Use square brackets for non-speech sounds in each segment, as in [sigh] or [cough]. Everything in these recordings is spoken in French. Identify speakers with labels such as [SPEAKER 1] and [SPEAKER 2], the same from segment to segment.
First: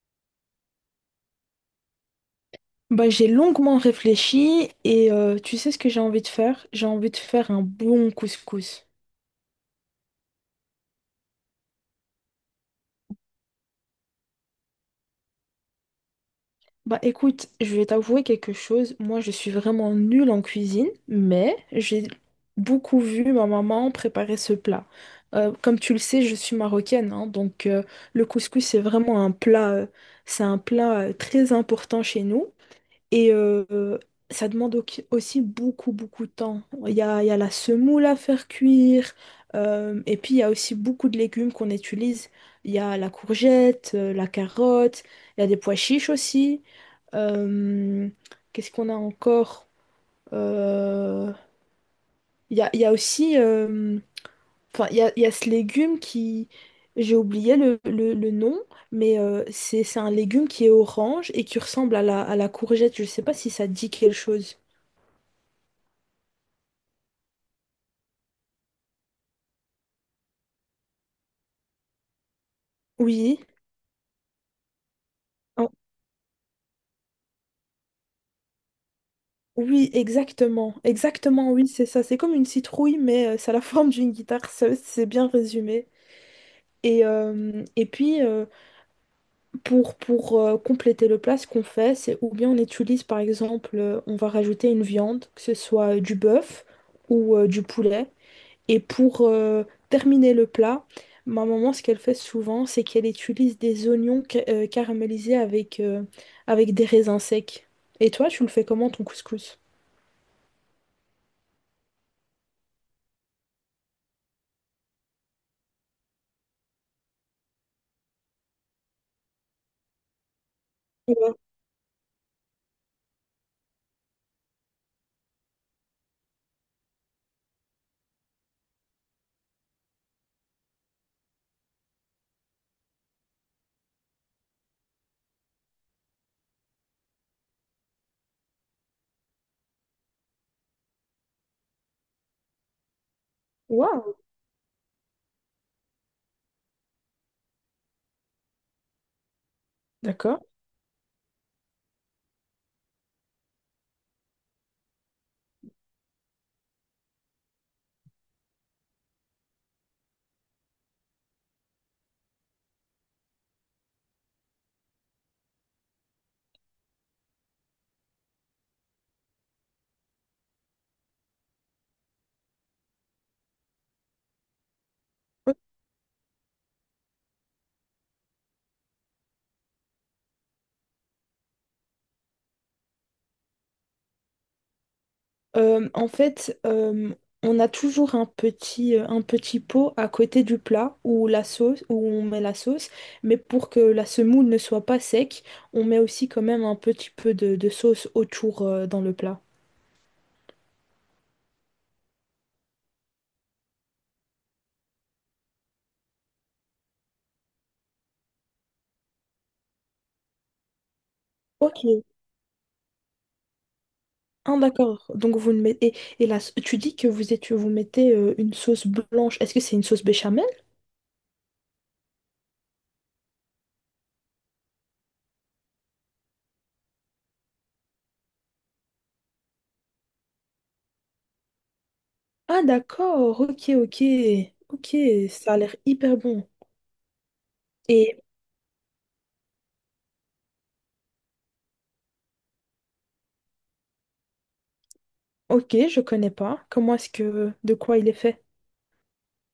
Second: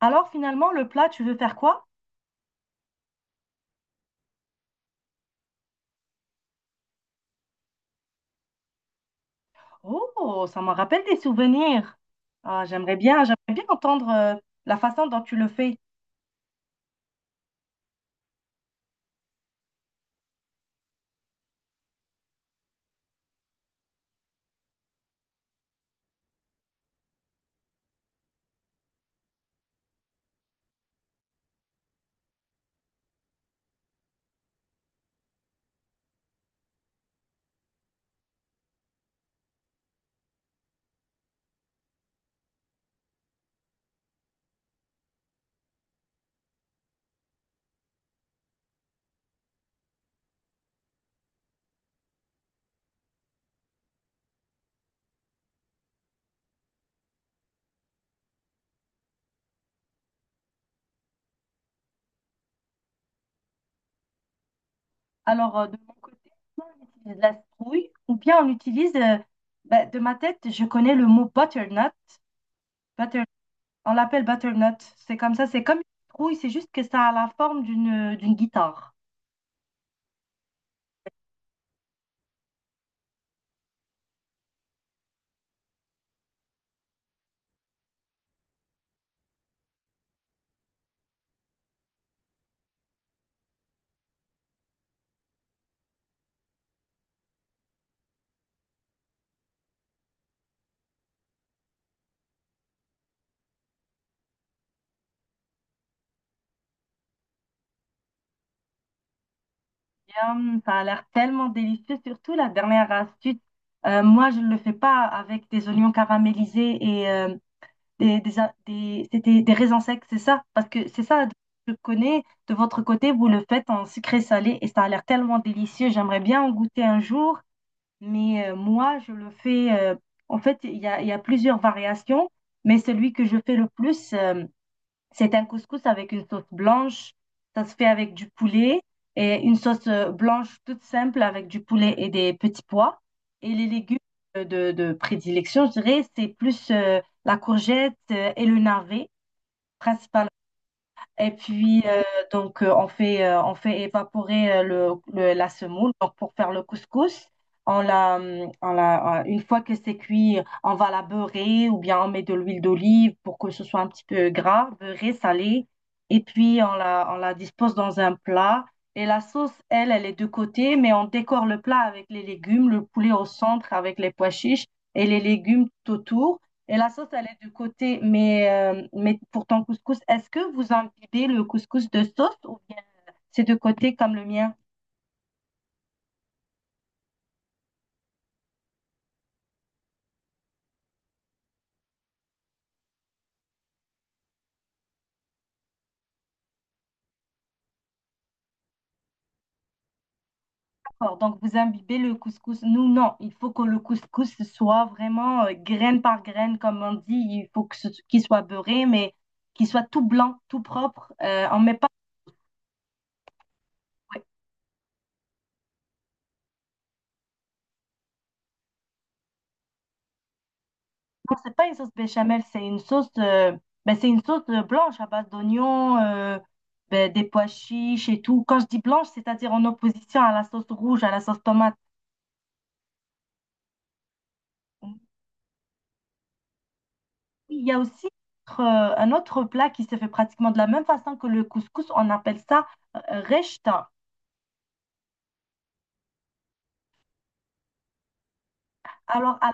[SPEAKER 1] Alors finalement, le plat, tu veux faire quoi?
[SPEAKER 2] Bah, j'ai longuement réfléchi et tu sais ce que j'ai envie de faire? J'ai envie de faire un bon couscous.
[SPEAKER 1] Oh, ça me rappelle des souvenirs. Ah, j'aimerais bien entendre la façon dont tu le fais.
[SPEAKER 2] Bah écoute, je vais t'avouer quelque chose. Moi, je suis vraiment nulle en cuisine, mais j'ai beaucoup vu ma maman préparer ce plat. Comme tu le sais, je suis marocaine, hein, donc le couscous, c'est vraiment c'est un plat très important chez nous. Et euh, Ça demande aussi beaucoup, beaucoup de temps. Il y a la semoule à faire cuire, et puis il y a aussi beaucoup de légumes qu'on utilise. Il y a la courgette, la carotte, il y a des pois chiches aussi. Euh, Qu'est-ce qu'on a encore? Euh, il y a aussi, enfin, il y a ce légume qui, j'ai oublié le nom, mais c'est un légume qui est orange et qui ressemble à la courgette. Je ne sais pas si ça dit quelque chose.
[SPEAKER 1] Alors de mon côté, soit on utilise de la citrouille ou bien on utilise, ben, de ma tête, je connais le mot butternut. Butter-
[SPEAKER 2] Oui.
[SPEAKER 1] on l'appelle butternut. C'est comme ça, c'est
[SPEAKER 2] Oh,
[SPEAKER 1] comme une citrouille, c'est juste que ça a la forme d'une guitare.
[SPEAKER 2] oui, exactement. Exactement, oui, c'est ça. C'est comme une citrouille, mais ça a la [laughs] forme d'une guitare. C'est bien résumé. Et puis, pour compléter le plat, ce qu'on fait, c'est ou bien on utilise, par exemple, on va rajouter une viande, que ce soit du bœuf ou du poulet. Et pour terminer le plat, ma maman, ce qu'elle fait souvent, c'est qu'elle utilise des oignons caramélisés avec des raisins secs. Et toi, tu le fais comment ton couscous?
[SPEAKER 1] Yum, ça a l'air tellement délicieux, surtout la dernière astuce. Moi, je ne le fais pas avec des oignons caramélisés et c'était des raisins secs, c'est ça? Parce que c'est ça, je connais, de votre côté, vous le faites en sucré salé et ça a l'air tellement délicieux. J'aimerais bien en goûter un jour, mais moi, je le fais, en fait, il y a plusieurs variations, mais celui que je fais le plus, c'est un couscous avec une sauce blanche. Ça se fait avec du poulet et une sauce blanche toute simple avec du poulet et des petits pois. Et les légumes
[SPEAKER 2] Waouh,
[SPEAKER 1] de prédilection, je dirais, c'est plus la courgette et le navet, principalement.
[SPEAKER 2] d'accord.
[SPEAKER 1] Et puis, on fait évaporer la semoule. Donc, pour faire le couscous, on la, une fois que c'est cuit, on va la beurrer ou bien on met de l'huile d'olive pour que ce soit un petit peu gras, beurré, salé. Et puis, on la dispose dans un plat. Et la sauce, elle, elle est de côté, mais on décore le plat avec les légumes, le poulet au centre avec les pois chiches et les légumes tout autour. Et la sauce, elle est de côté, mais pour ton couscous, est-ce que vous imbibez le couscous de sauce ou bien c'est de côté comme le mien?
[SPEAKER 2] En fait, on a toujours un petit pot à côté du plat où on met la sauce, mais pour que la semoule ne soit pas sec, on met aussi quand même un petit peu de sauce autour, dans le plat.
[SPEAKER 1] D'accord, donc vous imbibez le couscous. Nous, non, il faut que le couscous soit vraiment graine par graine, comme on dit. Il faut que qu'il soit beurré, mais qu'il soit tout blanc, tout propre. On met pas...
[SPEAKER 2] Ok.
[SPEAKER 1] ouais.
[SPEAKER 2] Ah, d'accord. Donc vous ne mettez. Là, tu dis que vous mettez une sauce blanche. Est-ce que c'est une sauce béchamel?
[SPEAKER 1] Non, c'est pas une sauce béchamel, c'est une sauce, ben, c'est une sauce blanche à base d'oignons, ben, des pois chiches et tout. Quand je dis blanche, c'est-à-dire en opposition à la sauce rouge, à la sauce tomate.
[SPEAKER 2] Ah d'accord. Ok,
[SPEAKER 1] Oui,
[SPEAKER 2] ok. Ça a l'air hyper bon.
[SPEAKER 1] il y a aussi
[SPEAKER 2] Et
[SPEAKER 1] euh, un autre plat qui se fait pratiquement de la même façon que le couscous. On appelle ça rechta.
[SPEAKER 2] ok, je connais pas. Comment est-ce que de quoi il est fait?
[SPEAKER 1] Alors, à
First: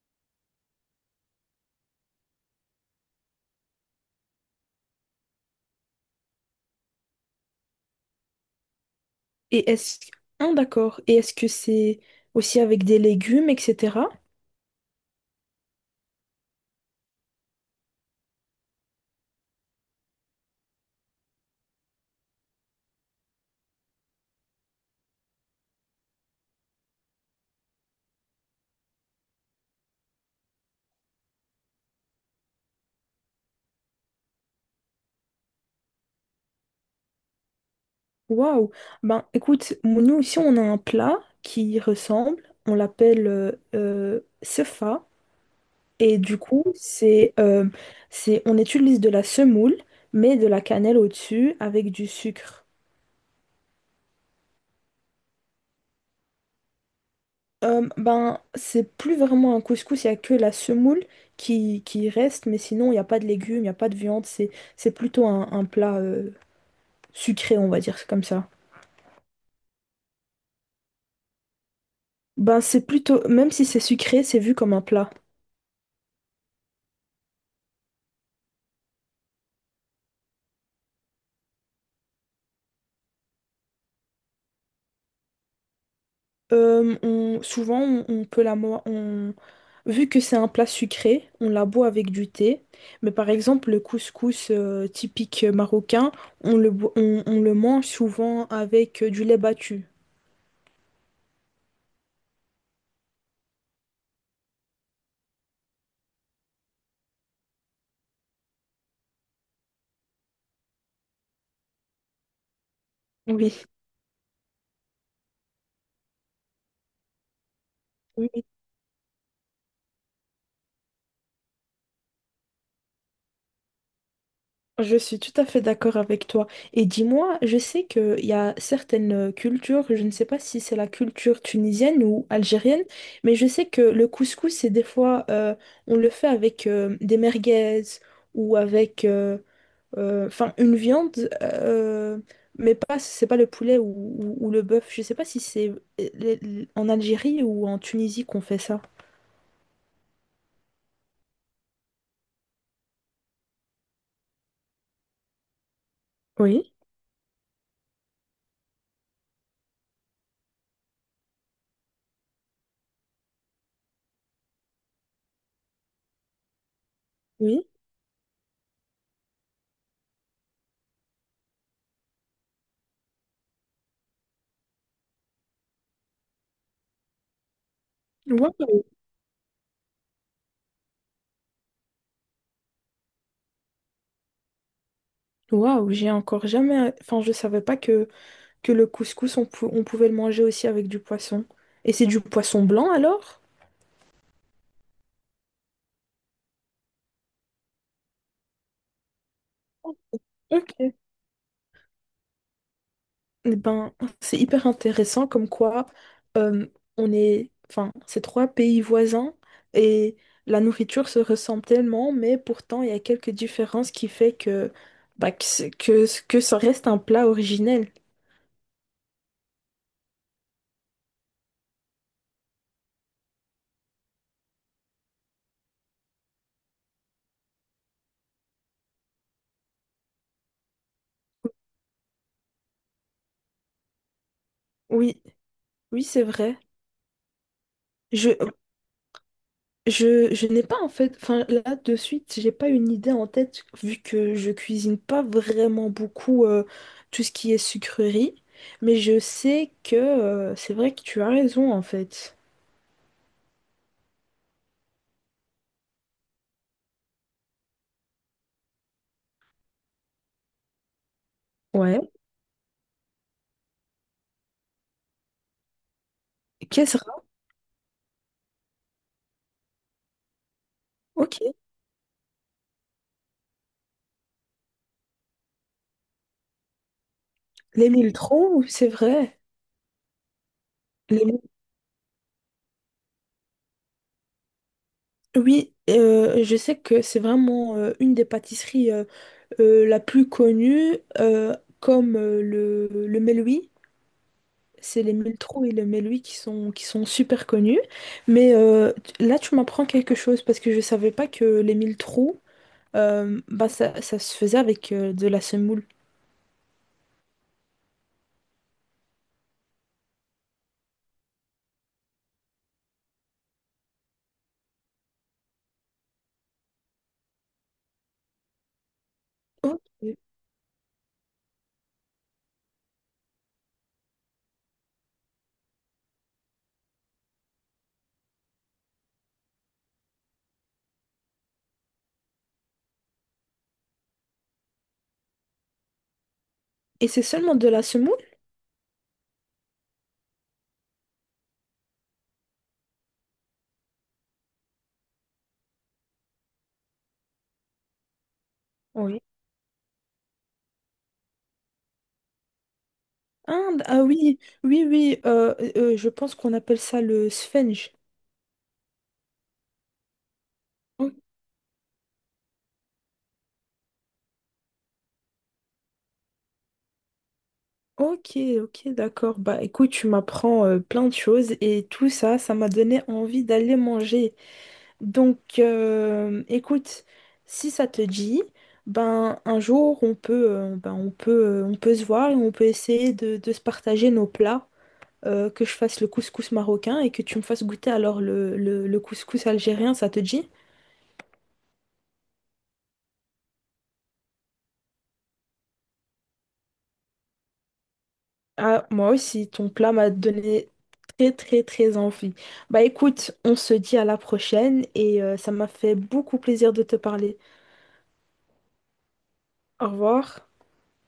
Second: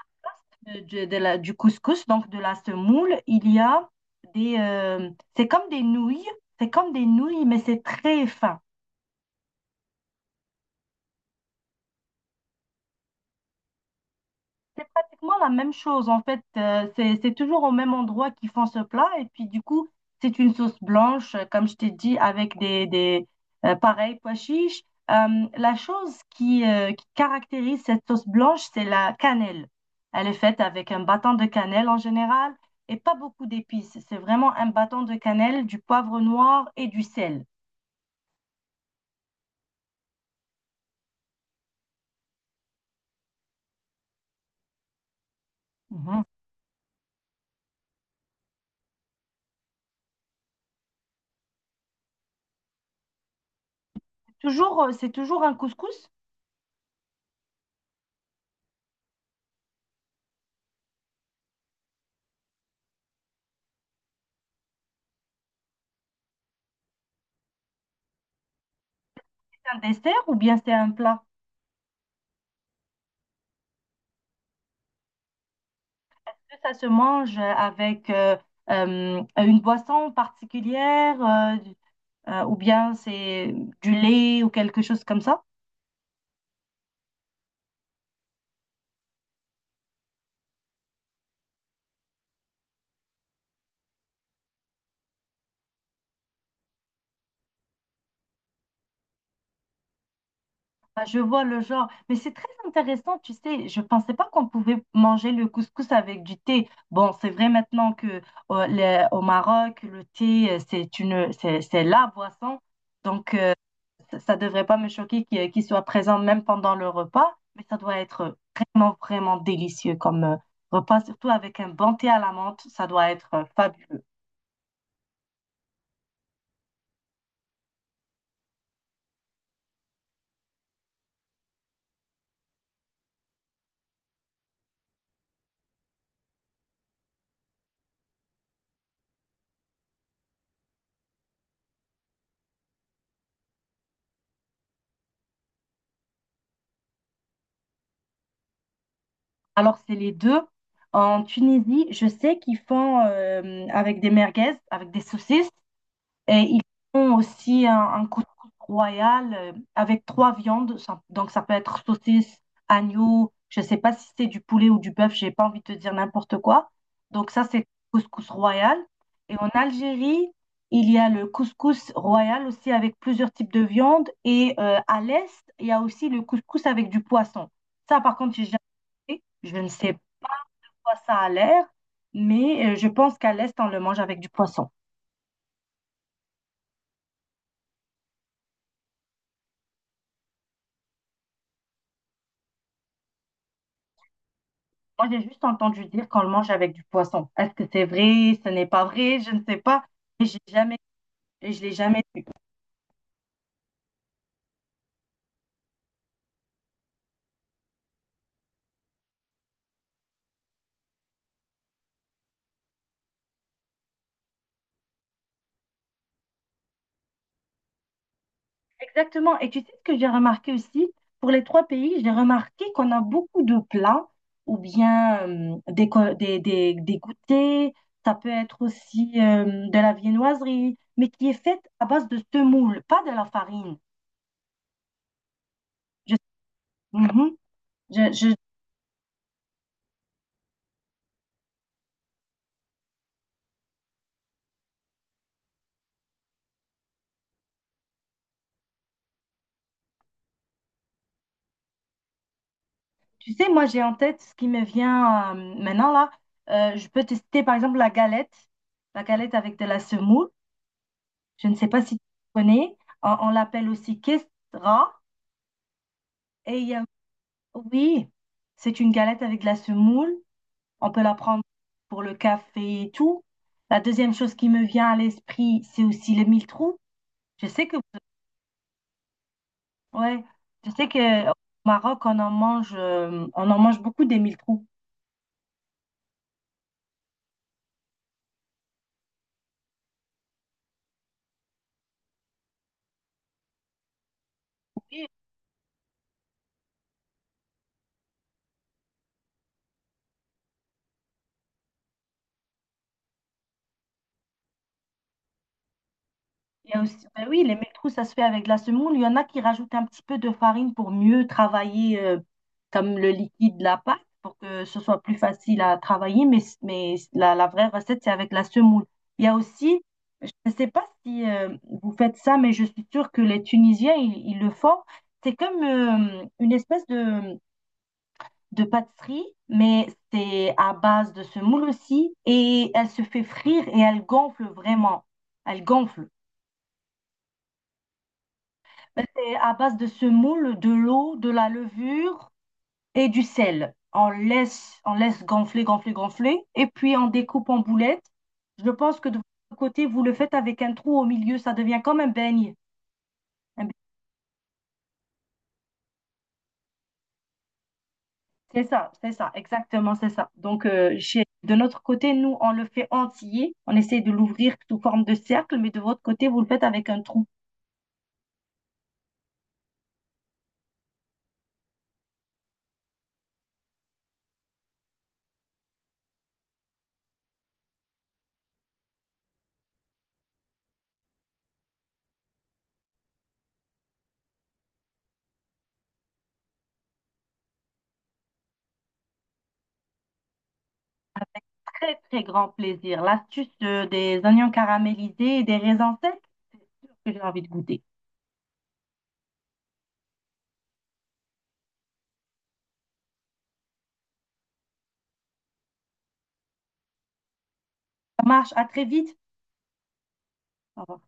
[SPEAKER 1] la de la- du couscous, donc de la semoule, il y a des... c'est comme des nouilles. C'est comme des nouilles, mais c'est très fin.
[SPEAKER 2] Et est-ce ah d'accord. Et est-ce que c'est aussi avec des légumes, etc.
[SPEAKER 1] C'est pratiquement la même chose en fait. C'est toujours au même endroit qu'ils font ce plat. Et puis du coup, c'est une sauce blanche, comme je t'ai dit, avec des pareils pois chiches. La chose qui caractérise cette sauce blanche, c'est la cannelle. Elle est faite avec un bâton de cannelle en général et pas beaucoup d'épices. C'est vraiment un bâton de cannelle, du poivre noir et du sel.
[SPEAKER 2] Waouh! Ben écoute, nous ici on a un plat qui y ressemble, on l'appelle sefa et
[SPEAKER 1] Mhm.
[SPEAKER 2] du coup c'est on utilise de la semoule mais de la cannelle au-dessus avec du sucre.
[SPEAKER 1] Toujours, c'est toujours un couscous,
[SPEAKER 2] Ben c'est plus vraiment un couscous, il n'y a que la semoule qui reste mais sinon il n'y a pas de légumes, il n'y a pas de viande, c'est plutôt un plat sucré on va dire comme ça.
[SPEAKER 1] c'est un dessert ou bien c'est un plat?
[SPEAKER 2] Ben c'est plutôt, même si c'est sucré c'est vu comme un plat.
[SPEAKER 1] Ça se mange avec une boisson particulière ou bien c'est du lait ou quelque chose comme ça?
[SPEAKER 2] Souvent, on peut vu que c'est un plat sucré, on la boit avec du thé. Mais par exemple, le couscous typique marocain, on le mange souvent avec du lait battu.
[SPEAKER 1] Ah, je vois le genre, mais c'est très intéressant, tu sais, je pensais pas qu'on pouvait manger le couscous avec du thé. Bon, c'est vrai maintenant que au Maroc, le thé, c'est la boisson, donc
[SPEAKER 2] Oui.
[SPEAKER 1] ça devrait pas me choquer qu'il soit présent même pendant le repas, mais ça doit être
[SPEAKER 2] Oui,
[SPEAKER 1] vraiment, vraiment délicieux comme repas, surtout avec un bon thé à la menthe, ça doit être fabuleux.
[SPEAKER 2] je suis tout à fait d'accord avec toi. Et dis-moi, je sais qu'il y a certaines cultures, je ne sais pas si c'est la culture tunisienne ou algérienne, mais je sais que le couscous, c'est des fois, on le fait avec des merguez ou avec enfin une viande, mais pas, c'est pas le poulet ou le bœuf. Je sais pas si c'est en Algérie ou en Tunisie qu'on fait ça.
[SPEAKER 1] Alors, c'est les deux. En Tunisie, je sais qu'ils font avec des merguez, avec des saucisses. Et ils
[SPEAKER 2] Oui,
[SPEAKER 1] font aussi un couscous royal avec trois viandes. Ça- donc, ça peut être saucisse, agneau, je ne sais pas si c'est du poulet ou du bœuf, j'ai pas envie de te dire n'importe quoi. Donc, ça, c'est
[SPEAKER 2] oui.
[SPEAKER 1] couscous royal. Et en Algérie, il y a le couscous royal aussi avec plusieurs types de viandes. Et à l'est, il y a aussi le couscous avec du poisson. Ça, par contre, j'ai jamais
[SPEAKER 2] Waouh,
[SPEAKER 1] fait. Je ne sais pas, ça a l'air, mais je pense qu'à l'est, on le mange avec du poisson.
[SPEAKER 2] waouh, j'ai encore jamais. Enfin, je savais pas que, que le couscous, on pouvait le manger aussi avec du poisson. Et c'est du poisson blanc alors?
[SPEAKER 1] Moi, j'ai juste entendu dire qu'on le mange avec du poisson. Est-ce que c'est vrai? Ce n'est pas vrai? Je ne sais pas. Et j'ai jamais,
[SPEAKER 2] Ok.
[SPEAKER 1] et je l'ai jamais.
[SPEAKER 2] Eh ben, c'est hyper intéressant comme quoi euh, on est, enfin, ces trois pays voisins et la nourriture se ressemble tellement, mais pourtant il y a quelques différences qui fait que bah, que ça reste un plat originel.
[SPEAKER 1] Exactement. Et tu sais ce que j'ai remarqué aussi? Pour les trois pays, j'ai remarqué qu'on a beaucoup de plats ou bien des goûters. Ça peut être aussi de la viennoiserie, mais qui est faite à base de semoule, pas de la farine.
[SPEAKER 2] Oui, oui,
[SPEAKER 1] Je,
[SPEAKER 2] c'est vrai.
[SPEAKER 1] mhm. Je, je,
[SPEAKER 2] Je, je n'ai pas en fait, enfin là de suite, j'ai pas une idée en tête vu que je cuisine pas vraiment beaucoup tout ce qui est sucrerie, mais je sais que c'est vrai que tu as raison en fait.
[SPEAKER 1] tu sais, moi, j'ai en tête ce qui me vient maintenant là. Je peux tester par exemple la galette avec de la semoule. Je ne sais pas si tu
[SPEAKER 2] Ouais.
[SPEAKER 1] connais. On l'appelle aussi kestra. Et
[SPEAKER 2] Kesra,
[SPEAKER 1] oui, c'est une galette avec de la semoule. On peut la prendre
[SPEAKER 2] ok.
[SPEAKER 1] pour le café et tout. La deuxième chose qui me vient à l'esprit, c'est aussi le mille-trous. Je sais que,
[SPEAKER 2] Les mille troncs, c'est vrai.
[SPEAKER 1] ouais, je sais
[SPEAKER 2] Les
[SPEAKER 1] que au
[SPEAKER 2] mille.
[SPEAKER 1] Maroc, on en mange beaucoup des mille-trous.
[SPEAKER 2] Oui, je sais que c'est vraiment une des pâtisseries la plus connue, comme le Meloui. C'est les mille troncs et le Meloui qui sont super connus. Mais là, tu m'apprends quelque chose parce que je ne savais pas que les mille troncs, bah, ça se faisait avec de la semoule.
[SPEAKER 1] Il y a aussi, ben oui, les métrous, ça se fait avec de la semoule. Il y en a qui rajoutent un petit peu de farine pour mieux travailler comme le liquide de la pâte, pour que ce soit plus facile à travailler. Mais la vraie recette, c'est avec la semoule. Il y a
[SPEAKER 2] Ok.
[SPEAKER 1] aussi, je ne sais pas si vous faites ça, mais je suis sûre que les Tunisiens, ils le font. C'est comme une espèce de pâtisserie, mais c'est à base de semoule aussi. Et elle se fait frire et elle gonfle vraiment. Elle gonfle.
[SPEAKER 2] Et c'est seulement de la semoule?
[SPEAKER 1] C'est à base de semoule, de l'eau, de la levure et du sel. On laisse gonfler, gonfler, gonfler. Et puis on découpe en boulettes. Je pense que de votre côté, vous le faites avec un trou au milieu. Ça devient comme un beigne. Un beigne.
[SPEAKER 2] Inde, ah oui, oui, oui, je pense qu'on appelle ça le sphenge.
[SPEAKER 1] C'est ça, exactement, c'est ça. Donc,
[SPEAKER 2] O-
[SPEAKER 1] chez, de notre côté, nous, on le fait entier. On essaie de l'ouvrir sous forme de cercle, mais de votre côté, vous le faites avec un trou.
[SPEAKER 2] Ok, ok, d'accord. Bah écoute, tu m'apprends plein de choses et tout ça, ça m'a donné envie d'aller manger. Donc écoute, si ça te dit, ben un jour on peut se voir et on peut essayer de se partager nos plats, que je fasse le couscous marocain et que tu me fasses goûter alors le couscous algérien, ça te dit?
[SPEAKER 1] Très, très grand plaisir. L'astuce des oignons caramélisés et des raisins secs que j'ai envie de goûter.
[SPEAKER 2] Ah, moi aussi, ton plat m'a donné très très très envie. Bah écoute, on se dit à la prochaine et ça m'a fait beaucoup plaisir de te parler.
[SPEAKER 1] Ça marche, à très vite.
[SPEAKER 2] Au revoir.
[SPEAKER 1] Au revoir.